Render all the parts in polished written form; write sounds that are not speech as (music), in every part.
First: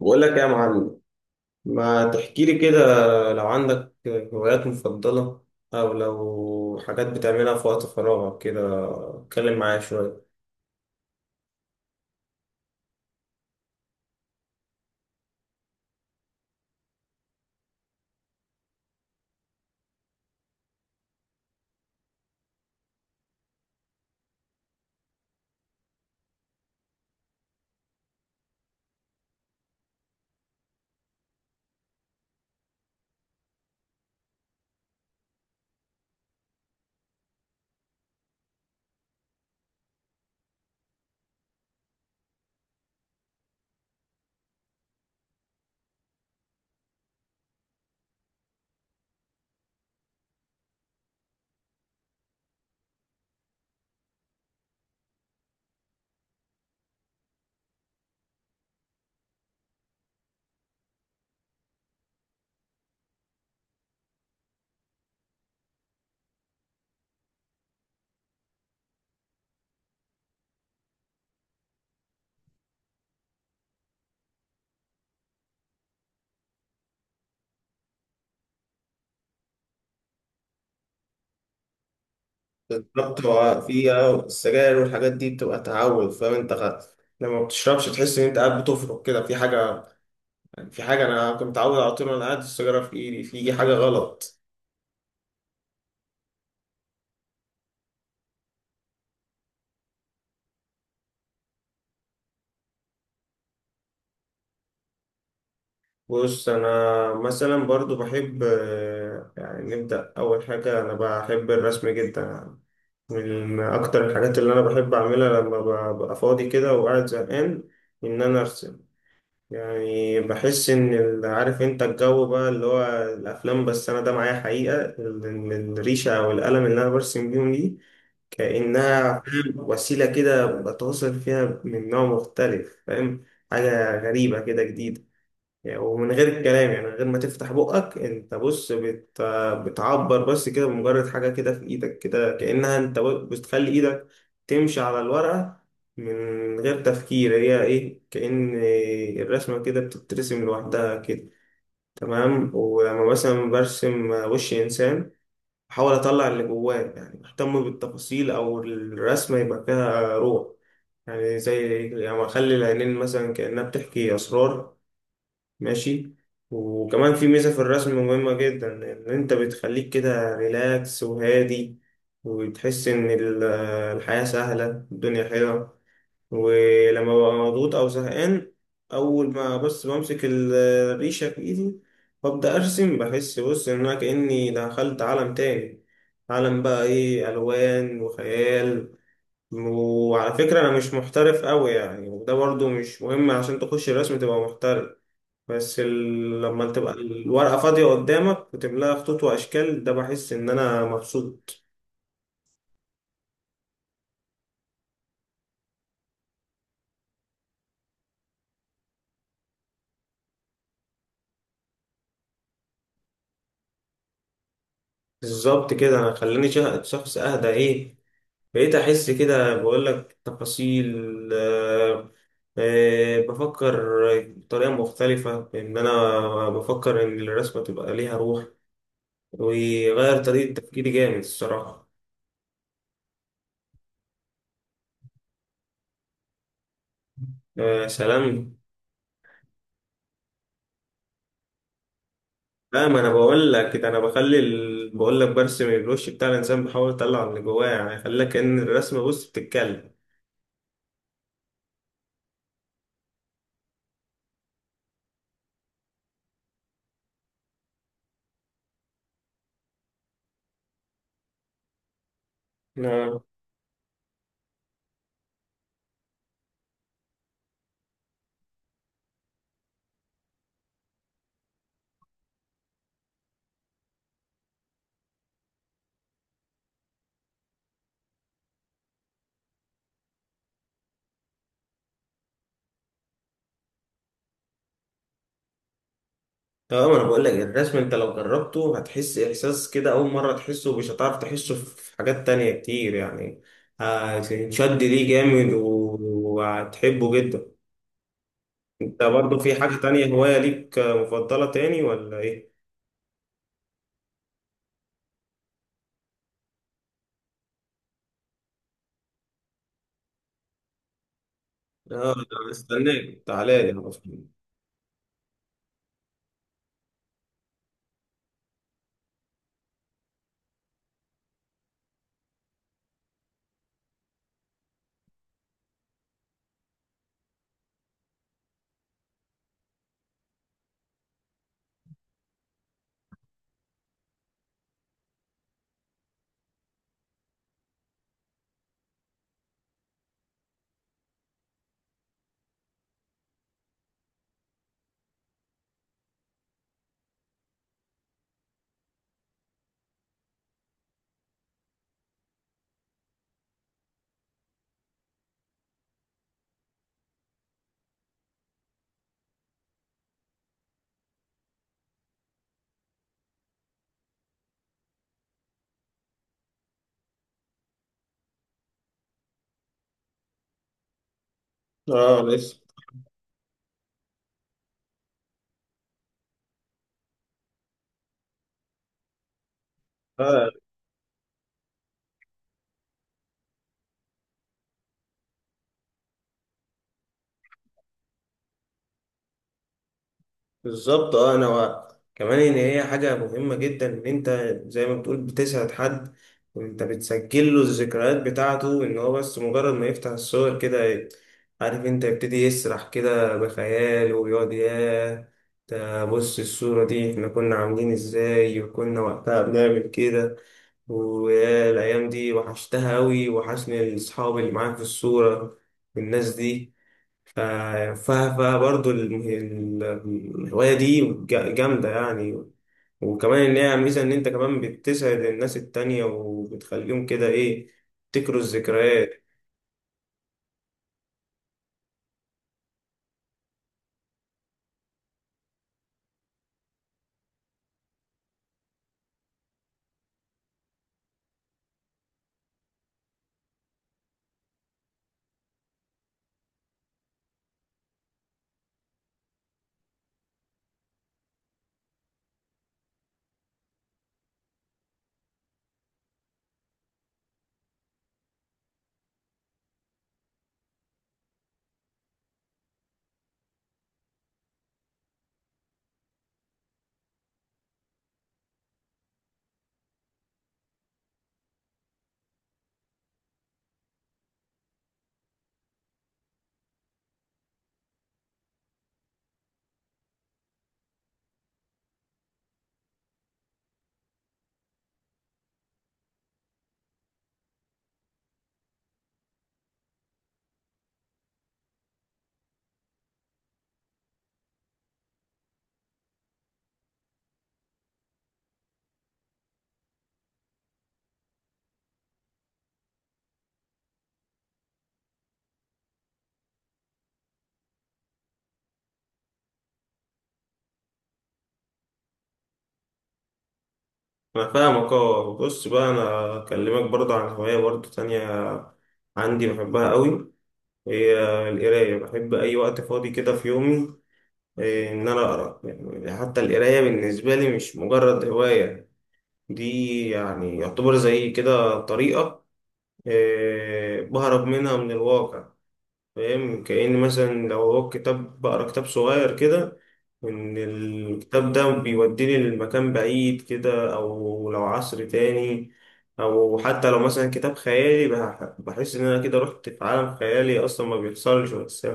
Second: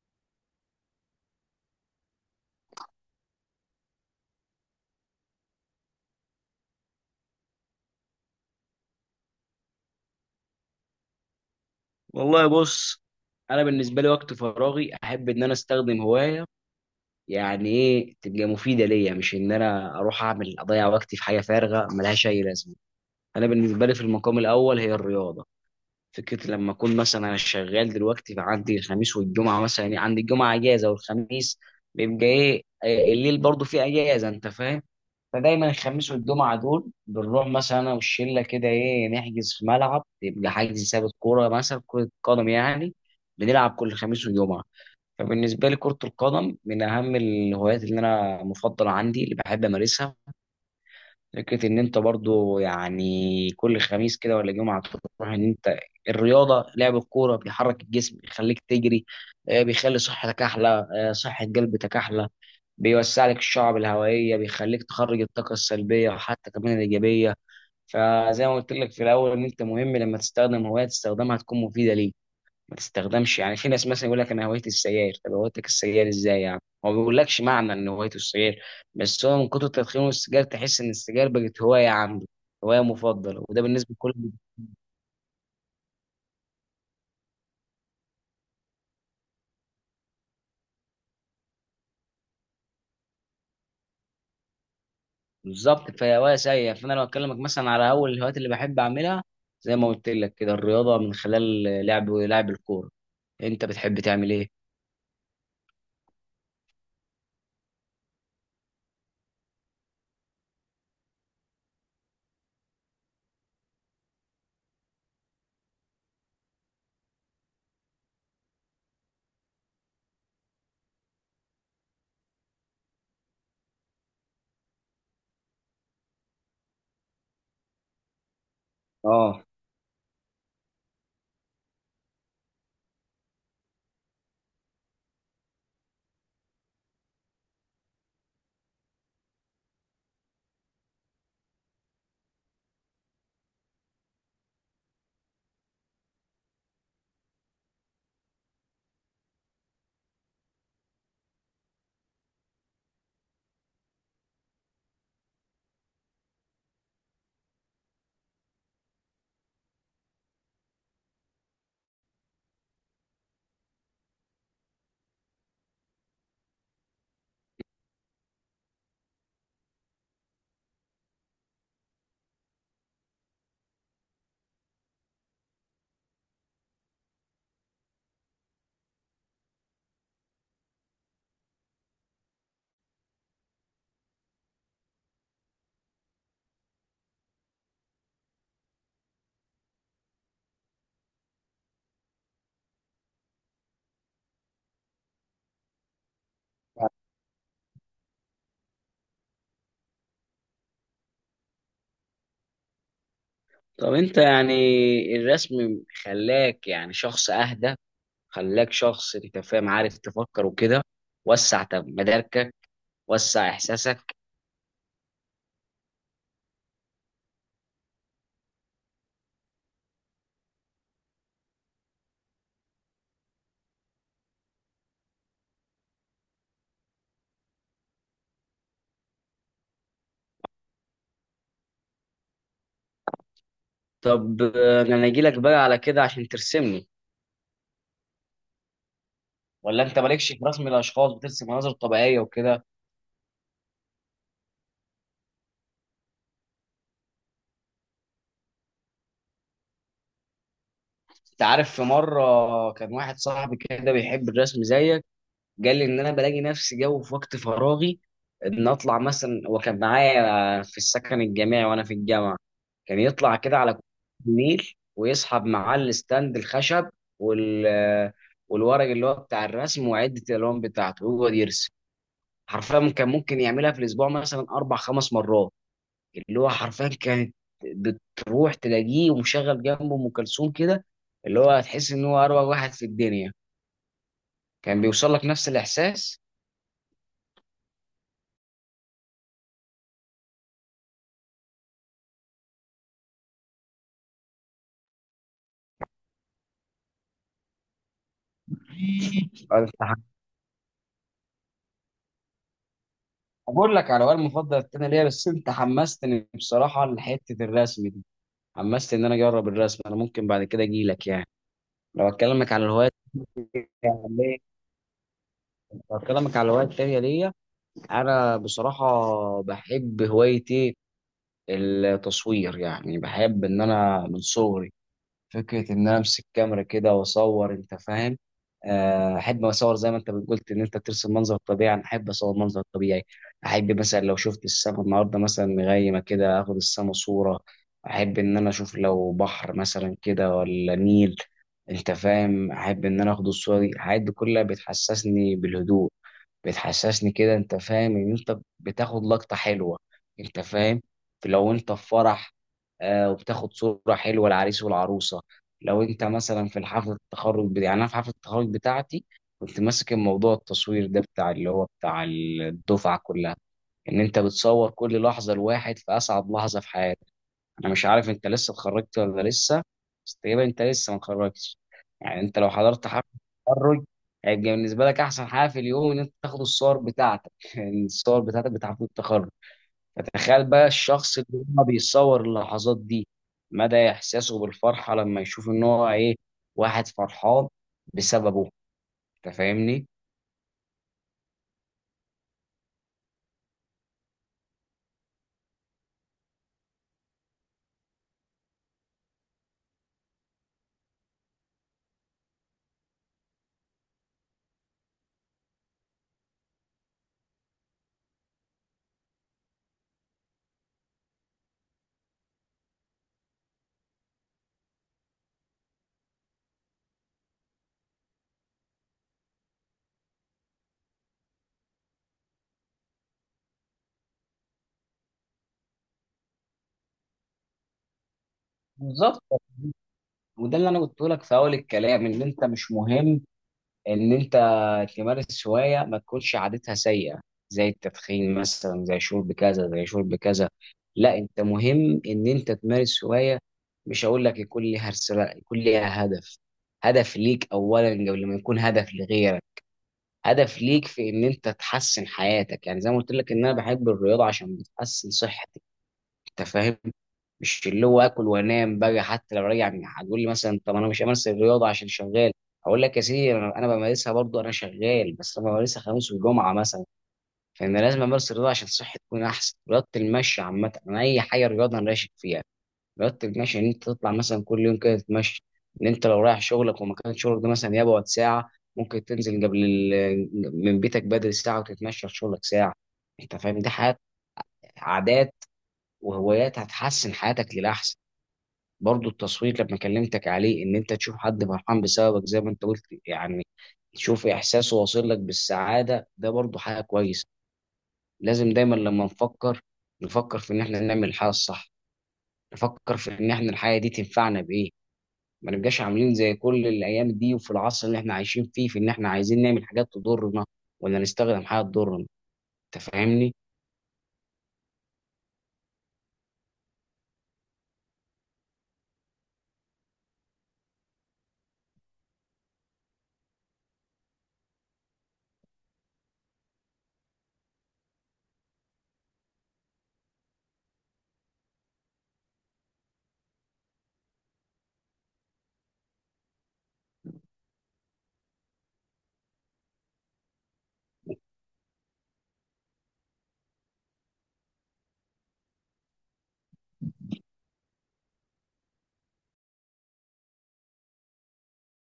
بقول لك يا معلم، ما تحكي لي كده؟ لو عندك هوايات مفضلة أو لو حاجات بتعملها في وقت فراغك كده، اتكلم معايا شوية. والله بص. انا بالنسبه لي وقت فراغي احب ان انا استخدم هوايه يعني ايه تبقى مفيده ليا، مش ان انا اروح اعمل اضيع وقتي في حاجه فارغه ملهاش اي لازمه. انا بالنسبه لي في المقام الاول هي الرياضه. فكره لما اكون مثلا انا شغال دلوقتي، فعندي الخميس والجمعه مثلا، يعني عندي الجمعه اجازه والخميس بيبقى ايه، الليل برضو فيه اجازه، انت فاهم. فدايما الخميس والجمعة دول بنروح مثلا أنا والشلة كده، إيه، نحجز في ملعب، يبقى حجز ثابت كورة مثلا، كرة قدم يعني. بنلعب كل خميس وجمعة. فبالنسبة لي كرة القدم من أهم الهوايات اللي أنا مفضلة عندي، اللي بحب أمارسها. فكرة إن أنت برضو يعني كل خميس كده ولا جمعة تروح، إن أنت الرياضة لعب الكورة بيحرك الجسم، بيخليك تجري، بيخلي صحتك أحلى، صحة قلبك أحلى، بيوسع لك الشعب الهوائيه، بيخليك تخرج الطاقه السلبيه وحتى كمان الايجابيه. فزي ما قلت لك في الاول، ان انت مهم لما تستخدم هوايه تستخدمها تكون مفيده ليك. ما تستخدمش يعني، في ناس مثلا يقول لك انا هوايتي السجاير، طب هوايتك السجاير ازاي يعني؟ هو ما بيقولكش معنى ان هوايته السجاير، بس هو من كتر تدخينه السجاير تحس ان السجاير بقت هوايه عنده، هوايه بالظبط، مفضله، هو وده في بالنسبه لكل. السجاير والحاجات دي بتبقى تعود، فاهم انت؟ لما بتشربش تحس إن أنت قاعد بتفرك كده في حاجة. في حاجة أنا كنت متعود على طول وأنا قاعد السيجارة في إيدي، في حاجة غلط. بالظبط، فهي هوايه سيئه. فانا لو اكلمك مثلا على اول الهوايات اللي بحب اعملها، زي ما قلت لك كده، الرياضه من خلال لعب الكوره. انت بتحب تعمل ايه؟ بص، أنا مثلا برضو بحب، يعني نبدأ، أول حاجة أنا بحب الرسم جدا، من أكتر الحاجات اللي أنا بحب أعملها لما ببقى فاضي كده وقاعد زهقان، إن أنا أرسم. يعني بحس إن عارف أنت الجو بقى اللي هو الأفلام، بس أنا ده معايا حقيقة، الريشة أو القلم اللي أنا برسم بيهم دي كأنها، اه. فاهم، وسيلة كده بتواصل فيها من نوع مختلف، فاهم. حاجة غريبة كده جديدة. يعني ومن غير الكلام، يعني من غير ما تفتح بقك انت، بص بتعبر بس كده بمجرد حاجة كده في ايدك، كده كأنها انت بتخلي ايدك تمشي على الورقة من غير تفكير، هي ايه، كأن الرسمة كده بتترسم لوحدها كده. تمام، ولما مثلا برسم وش انسان بحاول اطلع اللي جواه، يعني بهتم بالتفاصيل او الرسمة يبقى فيها روح، يعني زي يعني اخلي العينين مثلا كأنها بتحكي اسرار. ماشي. وكمان في ميزة في الرسم مهمة جدا، إن أنت بتخليك كده ريلاكس وهادي، وتحس إن الحياة سهلة، الدنيا حلوة. ولما ببقى مضغوط أو زهقان، أول ما بس بمسك الريشة في إيدي وأبدأ أرسم، بحس، بص، إن أنا كأني دخلت عالم تاني، عالم بقى إيه، ألوان وخيال. وعلى فكرة أنا مش محترف أوي يعني، وده برضو مش مهم عشان تخش الرسم تبقى محترف. بس لما تبقى الورقة فاضية قدامك وتملاها خطوط وأشكال، ده بحس إن أنا مبسوط. طب انت يعني الرسم خلاك يعني شخص اهدى، خلاك شخص انت فاهم عارف تفكر وكده، وسع طب مداركك، وسع احساسك. بالظبط كده، أنا خلاني شخص أهدى، إيه، بقيت أحس كده، بقول لك تفاصيل. آه. آه، بفكر بطريقة مختلفة، إن أنا بفكر إن الرسمة تبقى ليها روح، ويغير طريقة تفكيري جامد الصراحة. طب، انا اجي لك بقى على كده عشان ترسمني؟ آه سلام. ولا انت مالكش في رسم الاشخاص، بترسم مناظر طبيعيه وكده؟ لا، ما انا بقول لك ده، انا بخلي بقول لك برسم الوش بتاع الانسان، بحاول اطلع اللي جواه، يعني خلي كأن الرسمه، بص، بتتكلم. انت عارف في مره كان واحد صاحبي كده بيحب الرسم زيك. قال لي ان انا بلاقي نفسي جو في وقت فراغي ان اطلع مثلا. هو كان معايا في السكن الجامعي وانا في الجامعه. كان اه. يطلع كده على كوبري النيل ويسحب معاه الستاند الخشب وال والورق اللي هو بتاع الرسم، وعده الالوان بتاعته ويقعد يرسم. حرفيا كان ممكن يعملها في الاسبوع مثلا اربع خمس مرات. اللي هو حرفيا كانت بتروح تلاقيه ومشغل جنبه ام كلثوم كده، اللي هو هتحس ان هو اروع واحد في الدنيا. كان بيوصل لك نفس الاحساس. اه، ما انا بقول لك الرسم انت لو جربته هتحس احساس كده اول مره تحسه، مش هتعرف تحسه في حاجات تانية كتير يعني. هتنشد ليه جامد وهتحبه جدا. انت برضو في أنا حاجه تانية، هوايه ليك مفضله تاني ولا ايه؟ بقول لك على هو المفضل التاني ليا، بس انت حمستني بصراحه لحته الرسم دي. حمستني ان انا اجرب الرسم. انا ممكن بعد كده اجي لك يعني. لو اه، أنا اكلمك على استناك، تعالى لي. التانية- لو اكلمك على الهوايات التانية ليا، انا بصراحه بحب هوايه ايه، التصوير. يعني بحب ان انا من صغري فكرة إن أنا أمسك كاميرا كده وأصور، أنت فاهم. أحب أصور زي ما أنت قلت إن أنت ترسم منظر طبيعي، أنا أحب أصور منظر طبيعي. أحب مثلا لو شفت السما النهاردة مثلا مغيمة كده، آخد السما صورة. أحب إن أنا أشوف لو بحر مثلا كده ولا نيل، أنت فاهم، أحب إن أنا آخد الصورة دي. الحاجات دي كلها بتحسسني بالهدوء، بتحسسني كده انت فاهم ان انت بتاخد لقطة حلوة، انت فاهم. لو انت في فرح وبتاخد صورة حلوة العريس والعروسة. لو انت مثلا في حفلة التخرج بتاعتي، يعني انا في حفلة التخرج بتاعتي كنت ماسك الموضوع التصوير ده بتاع اللي هو بتاع الدفعة كلها. ان انت بتصور كل لحظة الواحد في اسعد لحظة في حياته. انا مش عارف انت لسه اتخرجت ولا لسه، بس تقريبا انت لسه ما اتخرجتش. اه يعني انت لو لسه. حضرت حفله التخرج هيبقى بالنسبه لك احسن حاجه في اليوم ان انت تاخد الصور بتاعتك (laughs) يعني الصور بتاعتك بتاع حفله التخرج. فتخيل بقى الشخص اللي هو بيصور اللحظات دي، مدى احساسه بالفرحه لما يشوف ان هو ايه، واحد فرحان بسببه، انت فاهمني؟ بالظبط. اه، انا كمان ان هي حاجه مهمه جدا، ان انت زي ما بتقول بتسعد حد، وانت بتسجل له الذكريات بتاعته، ان هو بس مجرد ما يفتح الصور كده عارف انت، يبتدي يسرح كده بخياله ويقعد ياه، ده بص الصوره دي احنا كنا عاملين ازاي وكنا وقتها بنعمل كده، ويا الأيام دي وحشتها أوي، وحشني الأصحاب اللي معاك في الصورة والناس دي. ف- ف- فبرضه الم- ال- الهواية دي جامدة يعني. وكمان إن هي ميزة إن أنت كمان بتسعد الناس التانية وبتخليهم كده إيه، تفتكروا بالظبط، الذكريات. وده اللي انا قلت لك في اول الكلام، ان انت مش مهم ان انت تمارس هوايه ما تكونش عادتها سيئه، زي التدخين مثلا، زي شرب كذا، زي شرب كذا. لا انت مهم ان انت تمارس هوايه، مش هقول لك يكون ليها رساله، يكون ليها هدف. هدف ليك اولا قبل ما يكون هدف لغيرك. هدف ليك في ان انت تحسن حياتك. يعني زي ما قلت لك، ان انا بحب الرياضه عشان بتحسن صحتك، انت فاهم، مش اللي هو اكل وانام بقى. حتى لو راجع هتقول لي مثلا طب انا مش همارس الرياضه عشان شغال، اقول لك يا سيدي انا بمارسها برضه. انا شغال بس انا بمارسها خميس وجمعه مثلا. فانا لازم امارس الرياضه عشان صحتي تكون احسن. رياضه المشي عامه، انا اي حاجه رياضه انا راشد فيها. رياضه المشي ان انت تطلع مثلا كل يوم كده تتمشى. ان انت لو رايح شغلك ومكان شغلك ده مثلا يبعد ساعه، ممكن تنزل قبل من بيتك بدري ساعه وتتمشى لشغلك ساعه. انت فاهم، دي حاجات، عادات وهوايات هتحسن حياتك للاحسن. برضو التصوير لما كلمتك عليه، ان انت تشوف حد فرحان بسببك زي ما انت قلت يعني، تشوف احساسه واصل لك بالسعاده، ده برضو حاجه كويسه. لازم دايما لما نفكر، نفكر في ان احنا نعمل الحاجه الصح، نفكر في ان احنا الحاجه دي تنفعنا بايه. ما نبقاش عاملين زي كل الايام دي وفي العصر اللي احنا عايشين فيه في ان احنا عايزين نعمل حاجات تضرنا، ولا نستخدم حاجه تضرنا، انت فاهمني؟ أنا فاهمك. أه، بص بقى، أنا أكلمك برضه عن هواية برضه تانية عندي بحبها قوي، هي القراية. بحب أي وقت فاضي كده في يومي، إن أنا أقرأ. يعني حتى القراية بالنسبة لي مش مجرد هواية، دي يعني يعتبر زي كده طريقة بهرب منها من الواقع. فاهم، كأن مثلا لو هو كتاب، بقرا كتاب صغير كده، إن الكتاب ده بيوديني لمكان بعيد كده أو لو عصر تاني. أو حتى لو مثلا كتاب خيالي، بحس إن أنا كده رحت في عالم خيالي أصلا ما بيحصلش، بس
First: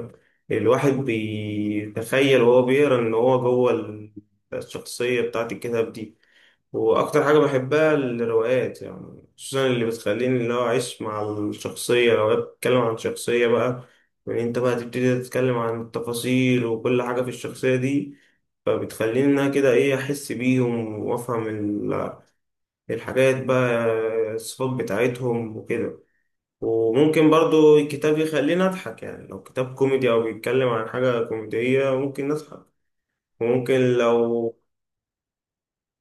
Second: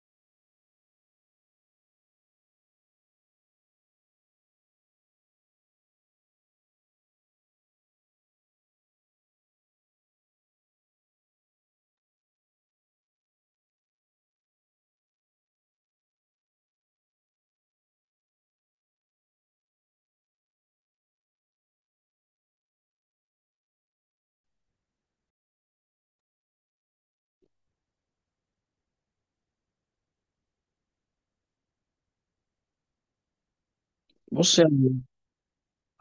الواحد بيتخيل وهو بيقرا إن هو جوه الشخصية بتاعت الكتاب دي. واكتر حاجه بحبها الروايات يعني، خصوصا اللي بتخليني اللي هو اعيش مع الشخصيه، لو هي بتتكلم عن شخصيه بقى، يعني انت بقى تبتدي تتكلم عن التفاصيل وكل حاجه في الشخصيه دي، فبتخليني انها كده ايه، احس بيهم وافهم الحاجات بقى، الصفات بتاعتهم وكده. وممكن برضو الكتاب يخليني اضحك، يعني لو كتاب كوميدي او بيتكلم عن حاجه كوميديه ممكن نضحك. وممكن لو، بص يعني،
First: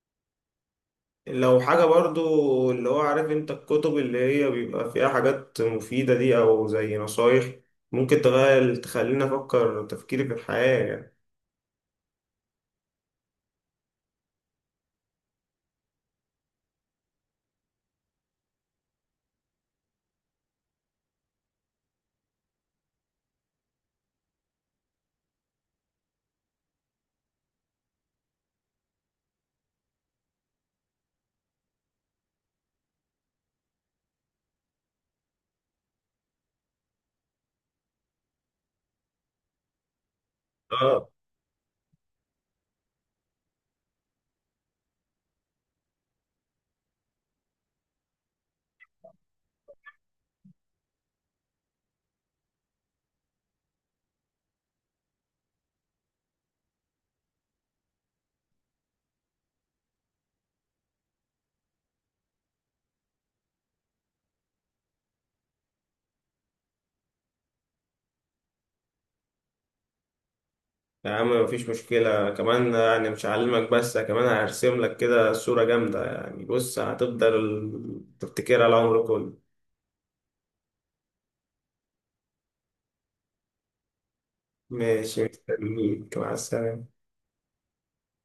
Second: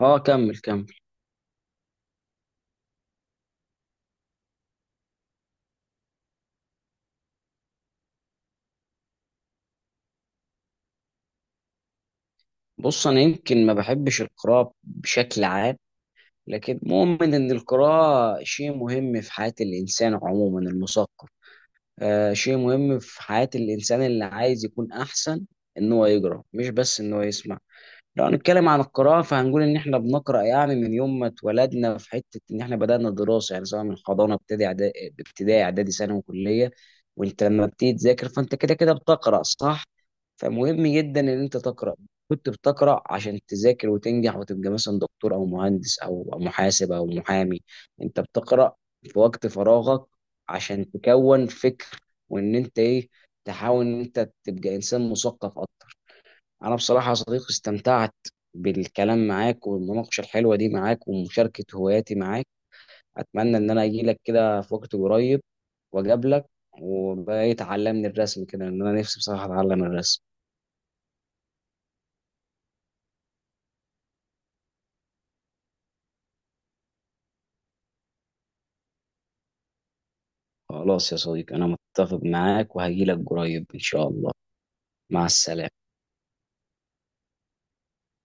اه، كمل كمل. لو حاجة برضو اللي هو عارف انت، الكتب اللي هي بيبقى فيها حاجات مفيدة دي او زي نصايح، ممكن تغير تخليني افكر تفكيري في الحياة يعني. بص انا يمكن ما بحبش القراءه بشكل عام، لكن مؤمن ان القراءة شيء مهم في حياة الانسان عموما المثقف. آه، شيء مهم في حياة الانسان اللي عايز يكون احسن ان هو يقرا مش بس ان هو يسمع. لو هنتكلم عن القراءة فهنقول إن إحنا بنقرأ يعني من يوم ما اتولدنا، في حتة إن إحنا بدأنا الدراسة، يعني سواء من حضانة، ابتدائي، ابتدائي إعدادي ثانوي وكلية. وأنت لما بتيجي تذاكر فأنت كده كده بتقرأ، صح؟ فمهم اه، جدا إن أنت تقرأ. كنت بتقرأ عشان تذاكر وتنجح وتبقى مثلا دكتور أو مهندس أو محاسب أو محامي. أنت بتقرأ في وقت فراغك عشان تكون فكر، وإن أنت إيه، تحاول إن أنت تبقى إنسان مثقف أكتر. انا بصراحه يا صديقي استمتعت بالكلام معاك والمناقشه الحلوه دي معاك ومشاركه هواياتي معاك. اتمنى ان انا اجي لك كده في وقت قريب واقابلك، وبقى تعلمني الرسم كده، ان انا نفسي بصراحه اتعلم الرسم. يا عم مفيش مشكلة، كمان يعني مش هعلمك بس كمان هرسم لك كده صورة جامدة، يعني بص هتفضل تفتكرها العمر كله. خلاص يا صديقي، انا متفق معاك وهجي لك قريب ان شاء الله. ماشي مع السلامه. مستنيك، مع السلامة.